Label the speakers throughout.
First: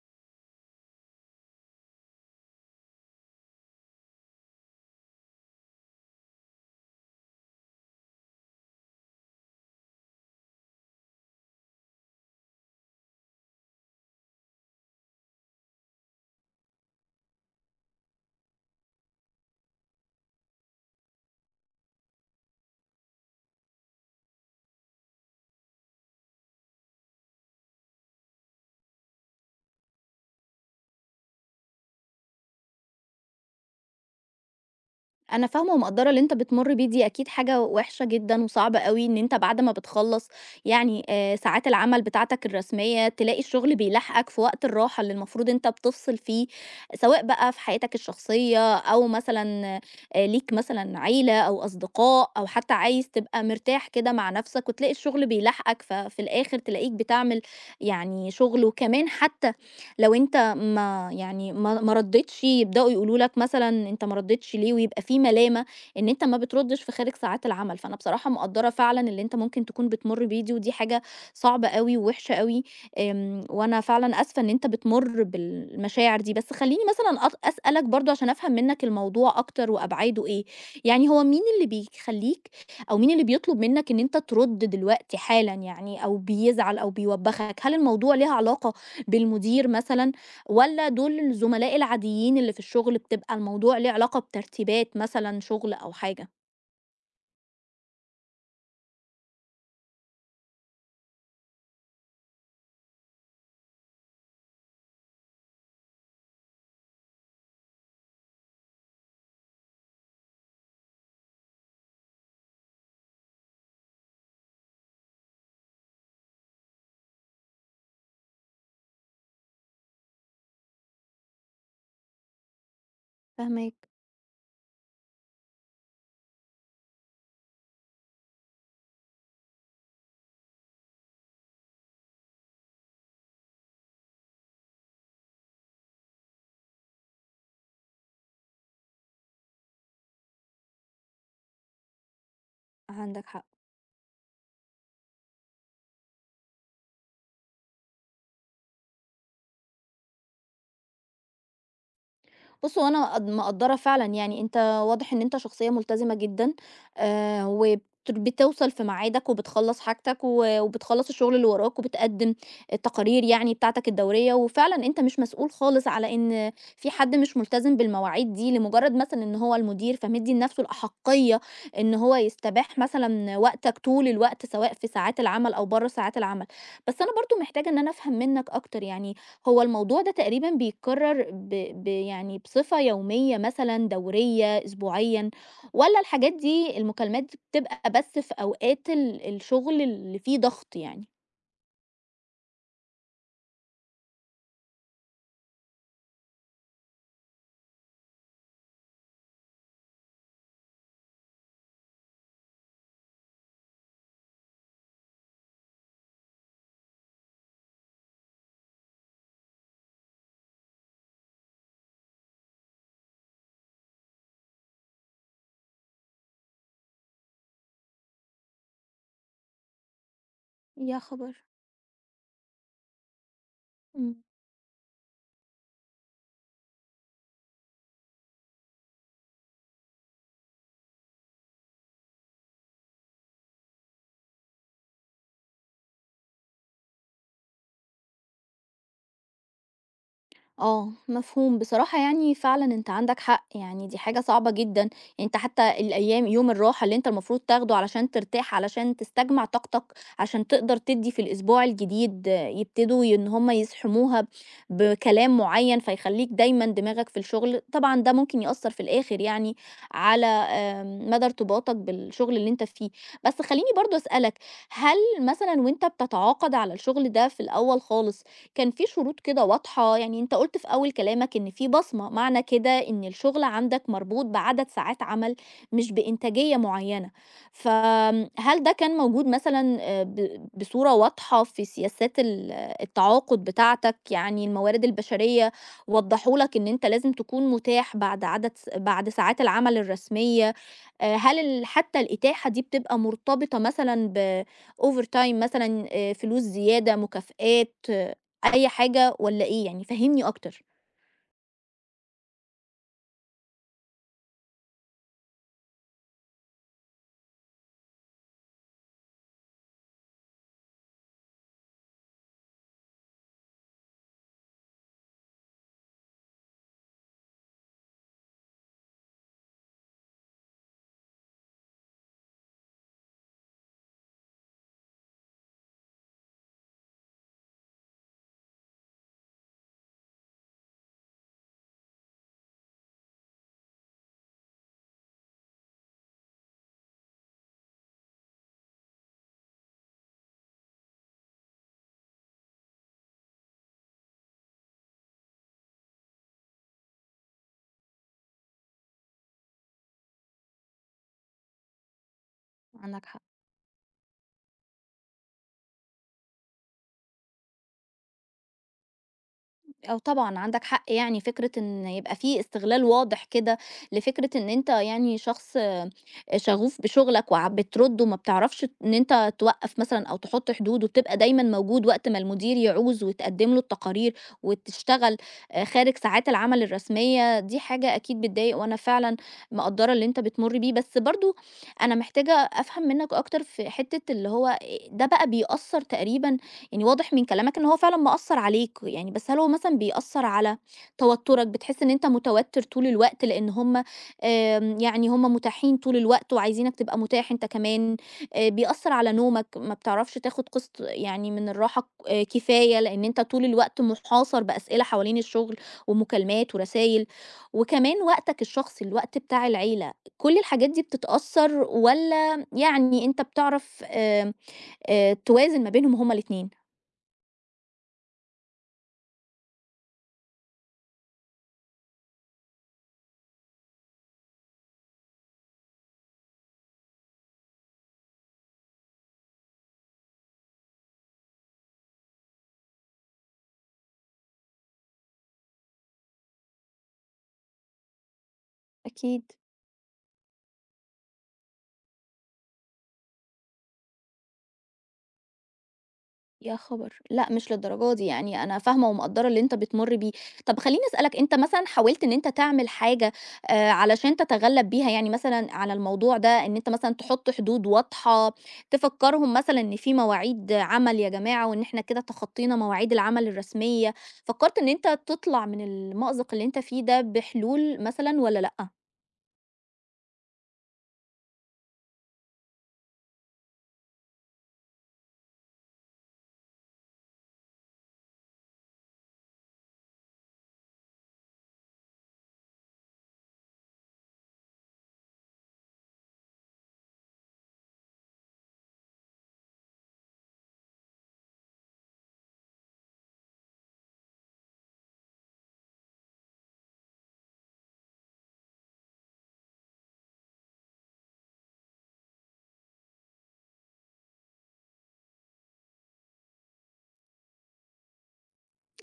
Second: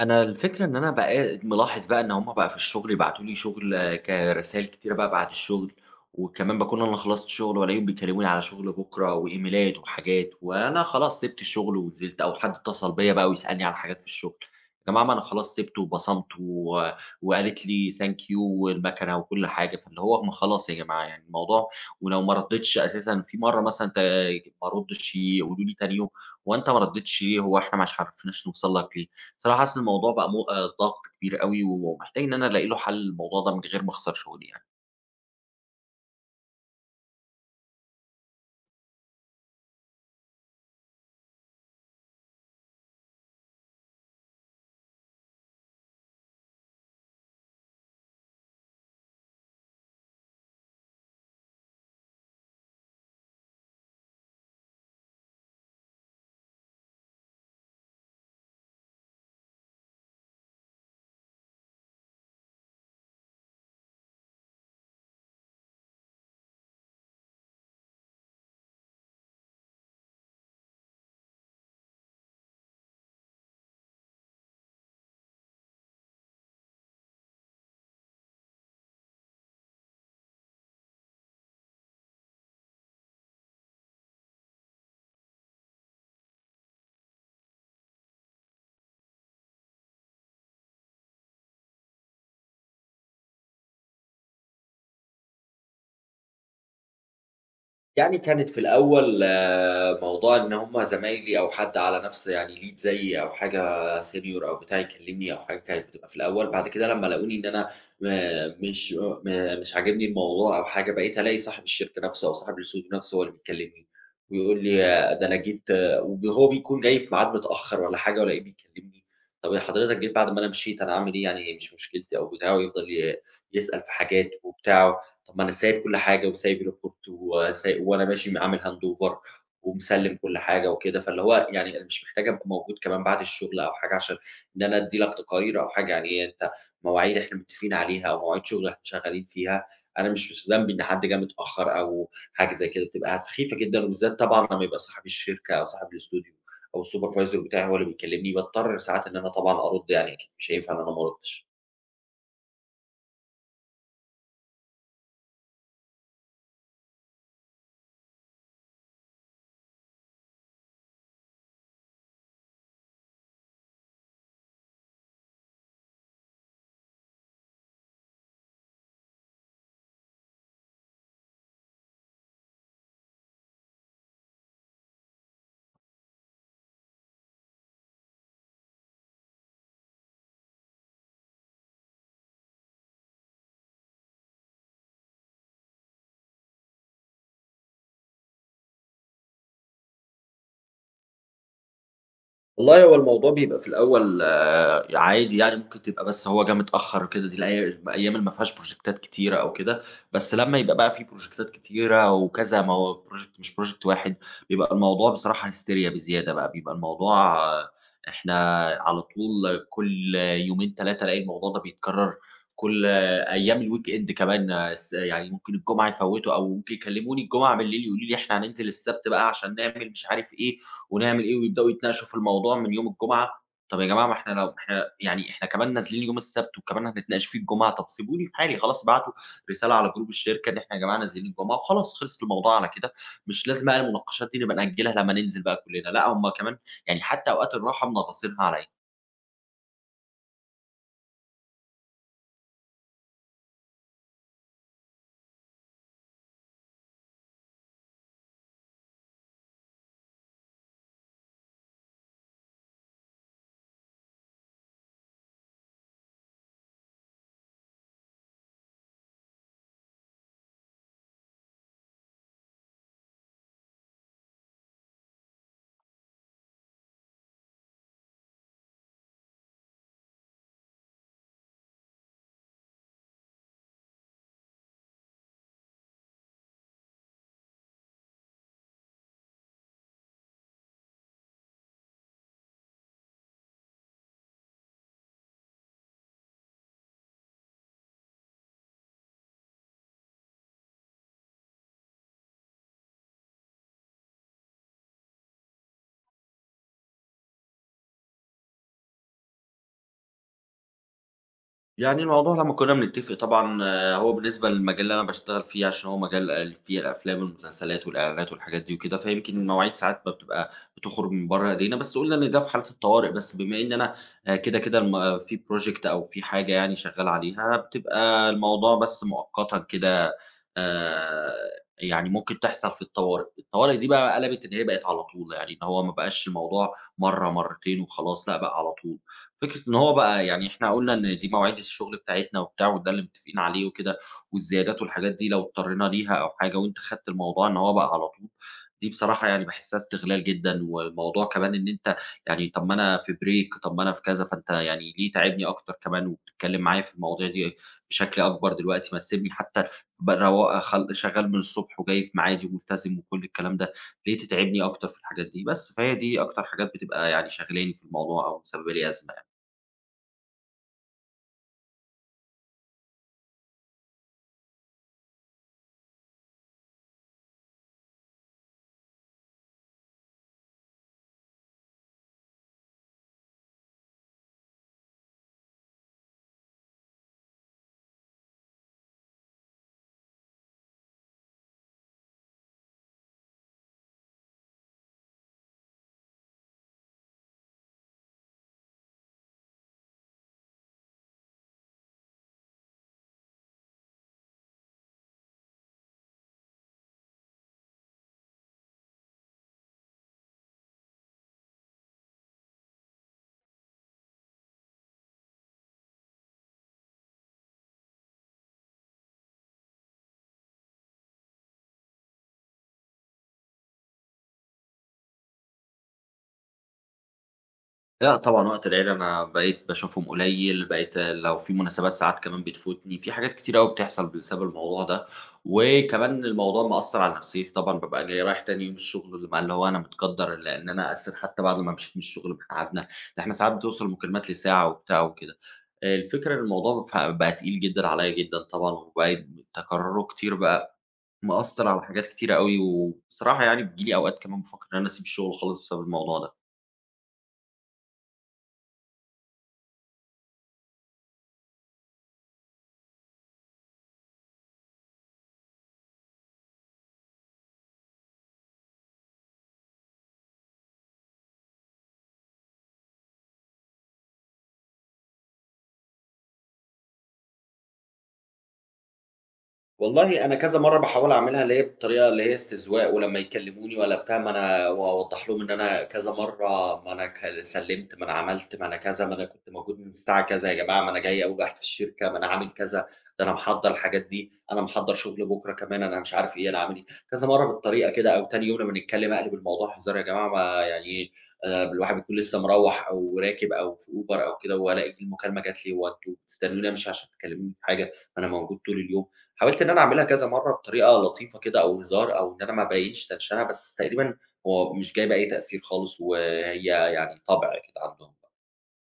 Speaker 1: أنا الفكرة إن أنا بقى ملاحظ بقى إن هم بقى في الشغل يبعتوا لي شغل كرسايل كتيرة بقى بعد الشغل، وكمان باكون أنا خلصت شغل وألاقيهم بيكلموني على شغل بكرة وإيميلات وحاجات، وأنا خلاص سِبت الشغل ونزلت أو حد اتصل بيّا بقى ويسألني على حاجات في الشغل. يا جماعة، ما أنا خلاص سِبته وبصمت وقالت لي thank you والمكنة وكل حاجة، فاللي هو ما خلاص يا جماعة، يعني الموضوع ولو ما رديتش أساسًا في مرة، مثلًا ما أردش يقولوا لي تاني يوم: "هو أنت ما رديتش ليه؟ هو إحنا مش عرفناش نوصل لك ليه؟". بصراحة حاسس إن الموضوع بقى مو ضغط كبير أوي، ومحتاج إن أنا ألاقي له حل، الموضوع ده من غير ما أخسر شغلي يعني.
Speaker 2: انا فاهمه ومقدره اللي انت بتمر بيه، دي اكيد حاجه وحشه جدا وصعبه قوي، ان انت بعد ما بتخلص يعني ساعات العمل بتاعتك الرسميه، تلاقي الشغل بيلاحقك في وقت الراحه اللي المفروض انت بتفصل فيه، سواء بقى في حياتك الشخصيه او مثلا ليك مثلا عيله او اصدقاء، او حتى عايز تبقى مرتاح كده مع نفسك، وتلاقي الشغل بيلاحقك، ففي الاخر تلاقيك بتعمل يعني شغل. وكمان حتى لو أنت ما يعني ما ما ردّيتش، يبدأوا يقولوا لك مثلًا أنت ما ردّيتش ليه، ويبقى في ملامة إن أنت ما بتردّش في خارج ساعات العمل. فأنا بصراحة مقدّرة فعلًا اللي أنت ممكن تكون بتمُر بيه دي، ودي حاجة صعبة أوي ووحشة أوي. وأنا فعلًا آسفة إن أنت بتمُر بالمشاعر دي، بس خلّيني مثلًا أسألك برضه عشان أفهم منّك الموضوع أكتر وأبعاده إيه. يعني هو مين اللي بيخلّيك أو مين اللي بيطلب منّك إن أنت ترُد دلوقتي حالًا، يعني أو بيزعل أو بيوبّخك؟ هل الموضوع ليه علاقة بالمدير مثلًا، والّا دول الزملاء العاديين اللي في الشغل، بتبقى الموضوع ليه علاقة بترتيبات مثلًا شغل أو حاجة؟
Speaker 1: يعني كانت في الأول، موضوع إن هم زمايلي أو حد على نفس يعني lead زيي أو حاجة senior أو بتاع يكلمني أو حاجة، كانت بتبقى في الأول. بعد كده لمّا لاقوني إن أنا م مش آه، م مش عاجبني الموضوع أو حاجة، بقيت ألاقي صاحب الشركة نفسه أو صاحب السوق نفسه هو اللي بيكلمني ويقول لي، ده أنا جيت، وهو بيكون جاي في ميعاد متأخر والّا حاجة والاقيه بيكلمني. طب يا حضرتك، جيت بعد ما أنا مشيت، أنا أعمل إيه؟ يعني هي مش مشكلتي أو بتاع، ويفضل يسأل
Speaker 2: فاهماك.
Speaker 1: في حاجات وبتاع. طب ما أنا سايب كل حاجة وسايب الreport وأنا ماشي، عامل handover ومسلِّم كل حاجة وكده، فاللي هو يعني أنا مش محتاج أبقى موجود كمان بعد الشغل أو حاجة عشان إن أنا أدّي لك تقارير أو حاجة. يعني هي أنت، مواعيد إحنا متفقين عليها أو مواعيد شغل إحنا شغالين فيها، أنا مش في ذنبي إن حد جه متأخّر أو حاجة زي كده. بتبقى
Speaker 2: عندك حق.
Speaker 1: سخيفة جدًا، وبالذات طبعًا لمّا يبقى صاحب الشركة أو صاحب الاستوديو أو الsupervisor بتاعي هو اللي بيكلِّمني، باضطر ساعات إن أنا طبعًا أرُد، يعني أكيد مش هينفع إن أنا ما أردش.
Speaker 2: بُص، هو أنا قد مقدّرة فعلًا يعني أنت واضح إن أنت شخصية ملتزمة جدًا، وبت بتوصل في ميعادك وبتخلّص حاجتك وبتخلّص الشغل اللي وراك، وبتقدّم التقارير يعني بتاعتك الدورية. وفعلًا أنت مش مسؤول خالص على إن في حد مش ملتزم بالمواعيد دي، لمجرد مثلًا إن هو المدير فمدّي لنفسه الأحقية إن هو يستباح مثلًا وقتك طول الوقت، سواء في ساعات العمل أو برّه ساعات العمل. بس أنا برضه محتاجة إن أنا أفهم منّك أكتر. يعني هو الموضوع ده تقريبًا بيتكرر ب ب يعني بصفة يومية مثلًا، دورية، أسبوعيًا، والّا الحاجات دي المكالمات دي بتبقى بس في أوقات الشغل اللي فيه ضغط يعني؟
Speaker 1: والله هو الموضوع بيبقى في الأول عادي، يعني ممكن تبقى بس هو جه متأخّر كده، دي الأيام اللي ما فيهاش بروجيكتات كتيرة أو كده. بس لمّا يبقى بقى في بروجيكتات كتيرة وكذا، مو بروجيكت مش بروجيكت واحد، بيبقى الموضوع بصراحة هيستيريا بزيادة بقى. بيبقى الموضوع، إحنا على طول كل يومين، 3، ألاقي الموضوع ده بيتكرر. كل، أيام الweekend كمان، آه، س يعني ممكن الجمعة يفوّتوا، أو ممكن يكلموني الجمعة بالليل يقولوا لي إحنا هننزل السبت بقى عشان نعمل مش عارف إيه،
Speaker 2: يا
Speaker 1: ونعمل إيه،
Speaker 2: خبر!
Speaker 1: ويبدأوا يتناقشوا في الموضوع من يوم الجمعة. طَب يا جماعة، ما
Speaker 2: إمم.
Speaker 1: إحنا لو إحنا يعني إحنا كمان نازلين يوم السبت وكمان هنتناقش فيه الجمعة، طَب سيبوني في حالي خلاص، ابعتوا رسالة على جروب الشركة إن إحنا يا جماعة نازلين الجمعة وخلاص، خلص الموضوع على كده. مش لازم بقى المناقشات دي نبقى نأجلها لمّا ننزل بقى كلنا. لأ، هُم كمان يعني حتى أوقات الراحة منغصينها عليّا.
Speaker 2: آه، مفهوم. بصراحة يعني فعلًا أنت عندك حق، يعني دي حاجة صعبة جدًا. يعني أنت حتى الأيام يوم الراحة اللي أنت المفروض تاخده علشان ترتاح، علشان تستجمع طاقتك، عشان تقدر تدّي في الأسبوع الجديد يبتدوا إن هم يزحموها بكلام معيّن، فيخلّيك دايمًا دماغك في الشغل. طبعًا ده ممكن يأثّر في الآخر يعني على مدى ارتباطك بالشغل اللي أنت فيه. بس خلّيني برضه أسألك، هل مثلًا وأنت بتتعاقد على الشغل ده في الأول خالص كان في شروط كده واضحة؟ يعني أنت قلت في أول كلامك إن في بصمة معنى كده إن الشغل عندك مربوط بعدد ساعات عمل، مش بإنتاجية معينة. فهل ده كان موجود مثلا بصورة واضحة في سياسات التعاقد بتاعتك؟ يعني الموارد البشرية وضحوا لك إن أنت لازم تكون متاح بعد عدد بعد ساعات العمل الرسمية؟ هل حتى الإتاحة دي بتبقى مرتبطة مثلا بأوفر تايم، مثلا فلوس زيادة، مكافآت، أي حاجة والّا إيه؟ يعني فهّمني أكتر.
Speaker 1: يعني الموضوع لمّا كُنّا بنتّفق طبعًا، هو بالنسبة للمجال اللي أنا باشتغل فيه، عشان هو مجال فيه الأفلام والمسلسلات والإعلانات والحاجات دي وكده، فيمكن المواعيد ساعات ما بتبقى بتخرج من برّه إيدينا، بس قُلنا إن ده في حالة الطوارئ. بس بما إن أنا كده، كده الم آه، في project أو في حاجة يعني شغّال عليها، بتبقى الموضوع بس مؤقتًا كده. آآ يعني ممكن تحصل في الطوارئ، الطوارئ دي بقى قلبت إن هي بقت على طول، يعني إن هو ما بقاش الموضوع مرّة، مرّتين وخلاص، لأ، بقى على طول. فكرة إن هو بقى يعني إحنا قُلنا إن دي مواعيد الشغل بتاعتنا وبتاع، وده اللي متفقين عليه وكده، والزيادات والحاجات دي لو اضطرينا ليها أو حاجة، وأنت خدت الموضوع إن هو بقى على طول، دي بصراحة يعني باحسّها استغلال جدًا. والموضوع كمان إن أنت يعني، طب ما أنا في break، طب ما أنا في كذا، فأنت يعني ليه تاعبني أكتر كمان وبتتكلّم معايا في المواضيع دي بشكل أكبر دلوقتي؟ ما تسيبني، حتى بقى روا خل شغّال من الصبح وجاي في ميعادي وملتزم
Speaker 2: عندك حق.
Speaker 1: وكل الكلام ده، ليه تتعبني أكتر في الحاجات دي؟ بس، فهي دي أكتر حاجات بتبقى يعني شاغلاني في الموضوع أو مسبّبة لي أزمة.
Speaker 2: آه، طبعًا عندك حق. يعني فكرة إن يبقى في استغلال واضح كده لفكرة إن أنت يعني شخص شغوف بشغلك، وع بترُد وما بتعرفش إن أنت توقّف مثلًا أو تحُط حدود، وبتبقى دايمًا موجود وقت ما المدير يعوز، وتقدّم له التقارير وتشتغل خارج ساعات العمل الرسمية، دي حاجة أكيد بتضايق، وأنا فعلًا مقدّرة اللي أنت بتمُر بيه. بس برضه أنا محتاجة أفهم منّك أكتر في حتّة اللي هو ده بقى بيأثّر تقريبًا. يعني واضح من كلامك إن هو فعلًا مأثّر عليك، يعني بس هل هو مثلًا بيأثّر على توتُّرك؟ بتحس إن أنت متوتّر طول الوقت لإن هُم يعني هُم مُتاحين طول الوقت وعايزينك تبقى مُتاح أنت كمان. بيأثّر على نومك، ما بتعرفش تاخُد قِسط يعني من الراحة ك كفاية لإن أنت طول الوقت مُحاصر بأسئلة حوالين الشُغل ومكالمات ورسايل، وكمان وقتك الشخصي، الوقت بتاع العيلة، كل الحاجات دي بتتأثّر، والّا يعني أنت بتعرف آمم، توازن ما بينهم هُم الاتنين؟
Speaker 1: لأ طبعًا، وقت العيلة أنا بقيت باشوفهم قليل، بقيت لو في مناسبات ساعات كمان بتفوتني، في حاجات كتير أوي بتحصل بسبب الموضوع ده. وكمان الموضوع مأثّر على نفسيتي طبعًا، بابقى جاي رايح تاني يوم الشغل اللي بقى، اللي هو أنا متقدّر لإن أنا أساسًا حتى بعد ما مشيت من الشغل، ما إحنا قعدنا، ده إحنا ساعات بتوصل مكالمات لساعة وبتاع وكده. الفكرة إن الموضوع بقى تقيل جدًا عليّا جدًا طبعًا، وبقيت
Speaker 2: أكيد.
Speaker 1: تكرّره كتير بقى، مأثّر على حاجات كتيرة أوي. وبصراحة يعني بتيجي لي أوقات كمان بافكّر إن أنا أسيب الشغل خالص بسبب الموضوع ده.
Speaker 2: يا خبر! لأ، مش للدرجة دي، يعني أنا فاهمة ومقدّرة اللي أنت بتمُر بيه. طَب خلّيني أسألك، أنت مثلًا حاولت إن أنت تعمل حاجة علشان تتغلّب بيها يعني مثلًا على الموضوع ده، إن أنت مثلًا تحُط حدود واضحة، تفكّرهم مثلًا إن في مواعيد عمل يا جماعة وإن إحنا كده تخطّينا مواعيد العمل الرسمية؟ فكّرت إن أنت تطلع من المأزق اللي أنت فيه ده بحلول مثلًا والّا لأ؟
Speaker 1: والله أنا كذا مرّة باحاول أعملها اللي هي بالطريقة اللي هي استذواق، ولمّا يكلموني والّا بتاع ما أنا وأوضّح لهم إن أنا كذا مرّة ما أنا ك سلِّمت، ما أنا عملت، ما أنا كذا، ما أنا كنت موجود من الساعة كذا يا جماعة، ما أنا جاي أول واحد في الشركة، ما أنا عامل كذا، ده أنا محضّر الحاجات دي، أنا محضّر شغل بُكرة كمان، أنا مش عارف إيه، أنا عامل إيه، كذا مرّة بالطريقة كده أو تاني يوم لمّا نتكلم أقلب الموضوع هزار، يا جماعة ما يعني الواحد بيكون لسه مروّح أو راكب أو في Uber أو كده وألاقي المكالمة جات لي، هو أنتم بتستنوني أمشي عشان تكلموني في حاجة، ما أنا موجود طول اليوم. حاولت إن أنا أعملها كذا مرّة بطريقة لطيفة كده أو هزار أو إن أنا ما أبيّنش تنشنة، بس تقريبًا هو مش جايبة أي تأثير خالص، وهي يعني طَبْع كده عندهم بقى.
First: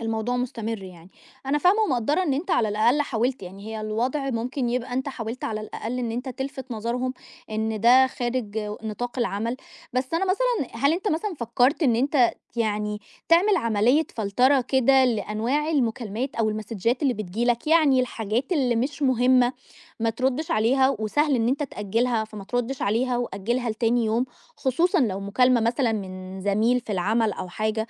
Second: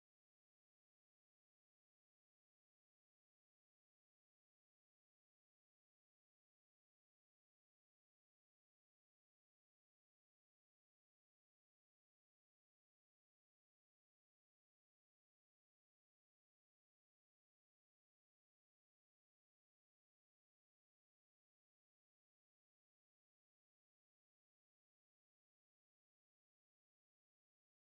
Speaker 2: الموضوع مستمر يعني. أنا فاهمة ومقدّرة إن أنت على الأقل حاولت، يعني هي الوضع ممكن يبقى أنت حاولت على الأقل إن أنت تلفت نظرهم إن ده خارج نطاق العمل. بس أنا مثلًا، هل أنت مثلًا فكّرت إن أنت يعني تعمل عملية فلترة كده لأنواع المكالمات أو المسدجات اللي بتيجي لك؟ يعني الحاجات اللي مش مهمة ما تردّش عليها وسهل إن أنت تأجّلها، فما تردّش عليها وأجّلها لتاني يوم، خصوصًا لو مكالمة مثلًا من زميل في العمل أو حاجة.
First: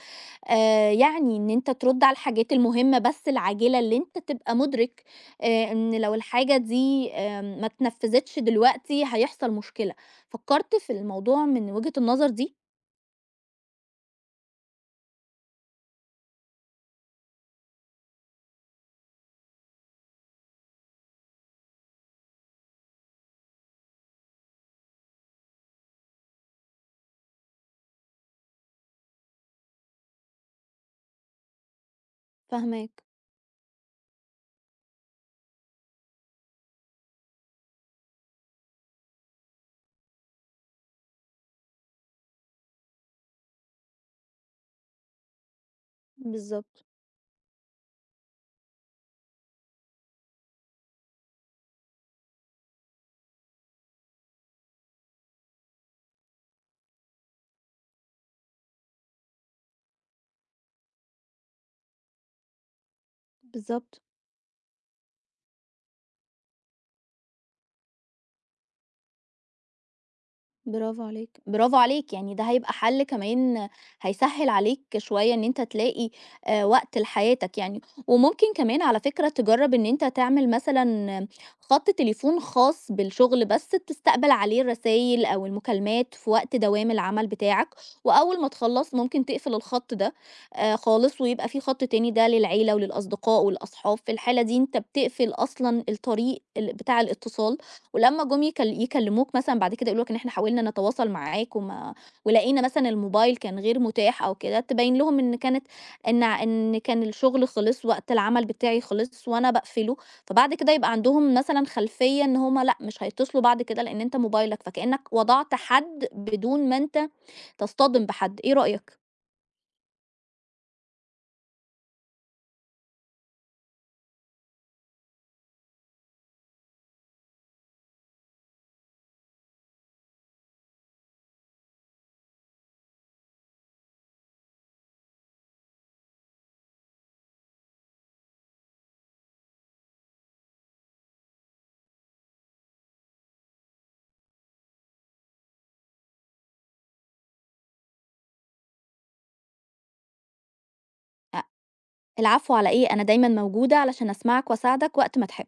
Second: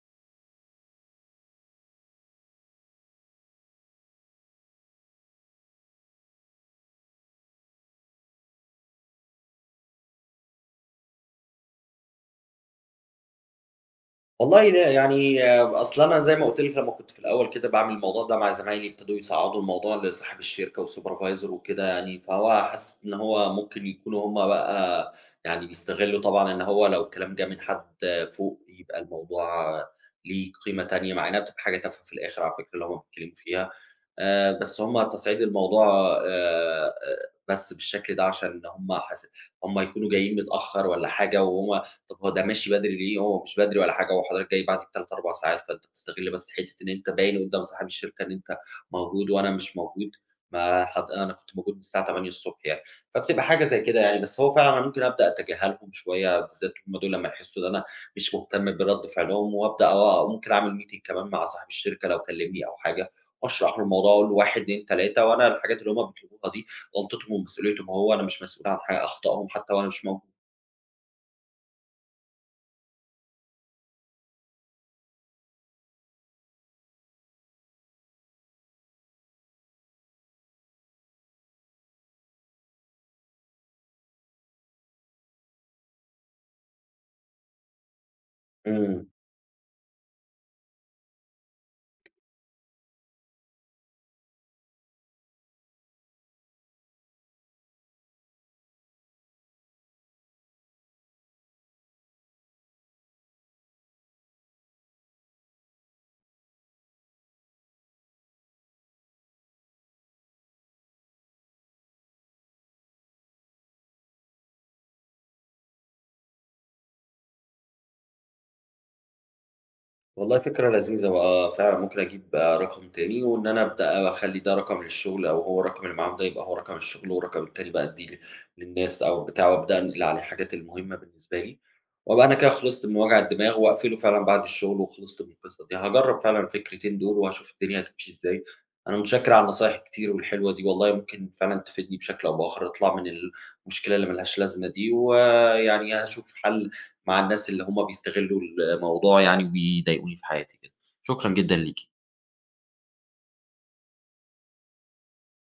Speaker 2: يعني إن أنت ترُد على الحاجات المهمة بس العاجلة، اللي أنت تبقى مُدرك إن لو الحاجة دي ما اتنفّذتش دلوقتي هيحصل مشكلة. فكّرت في الموضوع من وجهة النظر دي؟
Speaker 1: والله لا، يعني أصل أنا زي ما قُلت لِك لمّا كنت في الأول كده باعمل الموضوع ده مع زمايلي، ابتدوا يصعّدوا الموضوع لصاحب الشركة والsupervisor وكده يعني، فهو حاسس إن هو ممكن يكونوا هم بقى يعني بيستغلّوا طبعًا إن هو لو الكلام جه من حد فوق يبقى الموضوع ليه قيمة تانية، مع إنها بتبقى حاجة تافهة في الآخر على فكرة اللي هم
Speaker 2: فاهماك.
Speaker 1: بيتكلموا فيها. بس هُم تصعيد الموضوع آآ، بس بالشكل ده عشان هُم يكونوا جايين متأخر والّا حاجة، وهُم، طب هو ده ماشي بدري ليه؟ هو مش بدري ولا حاجة، هو حضرتك جاي بعدي ب3، 4 ساعات، فأنت بتستغل بس حتة
Speaker 2: بالضبط،
Speaker 1: إن أنت باين قدّام صاحب الشركة إن أنت موجود وأنا مش موجود. ما حض أنا كنت موجود من الساعة 8:00 ص يعني، فبتبقى حاجة زي كده يعني. بس هو فعلًا أنا ممكن أبدأ أتجاهلهم شوية، بالذات هُم دول، لمّا يحسوا إن أنا مش مهتم برد فعلهم، وأبدأ، ممكن أعمل meeting كمان مع صاحب الشركة لو كلمني أو حاجة. أشرح له
Speaker 2: بالضبط.
Speaker 1: الموضوع، أقول له 1، 2، 3، وأنا الحاجات اللي هُم بيطلبوها دي غلطتهم ومسؤوليتهم هو، أنا مش مسؤول عن أخطائهم حتى وأنا مش موجود.
Speaker 2: برافو عليك، برافو عليك، يعني ده هيبقى حل كمان، هيسهّل عليك شوية إن أنت تلاقي وقت لحياتك يعني. وممكن كمان على فكرة تجرّب إن أنت تعمل مثلًا خَط تليفون خاص بالشغل بس، تستقبل عليه الرسايل أو المكالمات في وقت دوام العمل بتاعك، وأول ما تخلّص
Speaker 1: إمم.
Speaker 2: ممكن تقفل الخط ده خالص، ويبقى في خط تاني ده للعيلة وللأصدقاء والأصحاب. في الحالة دي أنت بتقفل أصلًا الطريق ال بتاع الاتصال. ولمّا جُم يكلموك مثلًا بعد كده يقولوا لك إن إحنا حاولنا نتواصل معاك ولقينا مثلًا الموبايل كان غير متاح أو كده، تبين لهم إن كانت إن ع إن كان الشغل خلص، وقت العمل بتاعي خلص وأنا باقفله. فبعد كده يبقى عندهم مثلًا خلفية إن هم لأ، مش هيتصلوا بعد كده، لإن أنت موبايلك فكأنك وضعت حد بدون ما أنت تصطدم بحد، إيه رأيك؟
Speaker 1: والله فكرة لذيذة بقى، فعلًا ممكن أجيب، رقم تاني، وإن أنا أبدأ أخلّي ده رقم للشغل، أو هو الرقم اللي معاهم ده يبقى هو رقم الشغل، والرقم التاني بقى أدّيه للناس أو بتاع، وأبدأ أنقل عليه الحاجات المهمة بالنسبة لي، وأبقى أنا كده خلصت من وجع الدماغ، وأقفله فعلًا بعد الشغل وخلصت من القصة دي. هاجرّب فعلًا الفكرتين دول، وهاشوف الدنيا هتمشي إزاي. أنا متشكر على النصايح الكتير والحلوة دي، والله ممكن فعلًا تفيدني بشكل أو بآخر أطلع من المشكلة اللي ما لهاش لازمة دي، ويعني هاشوف حل مع الناس اللي هم بيستغلّوا الموضوع يعني وبيضايقوني في حياتي كده. شكرًا
Speaker 2: أ
Speaker 1: جدًا ليكِ.
Speaker 2: العفو على إيه، أنا دايمًا موجودة علشان أسمعك وأساعدك وقت ما تحب.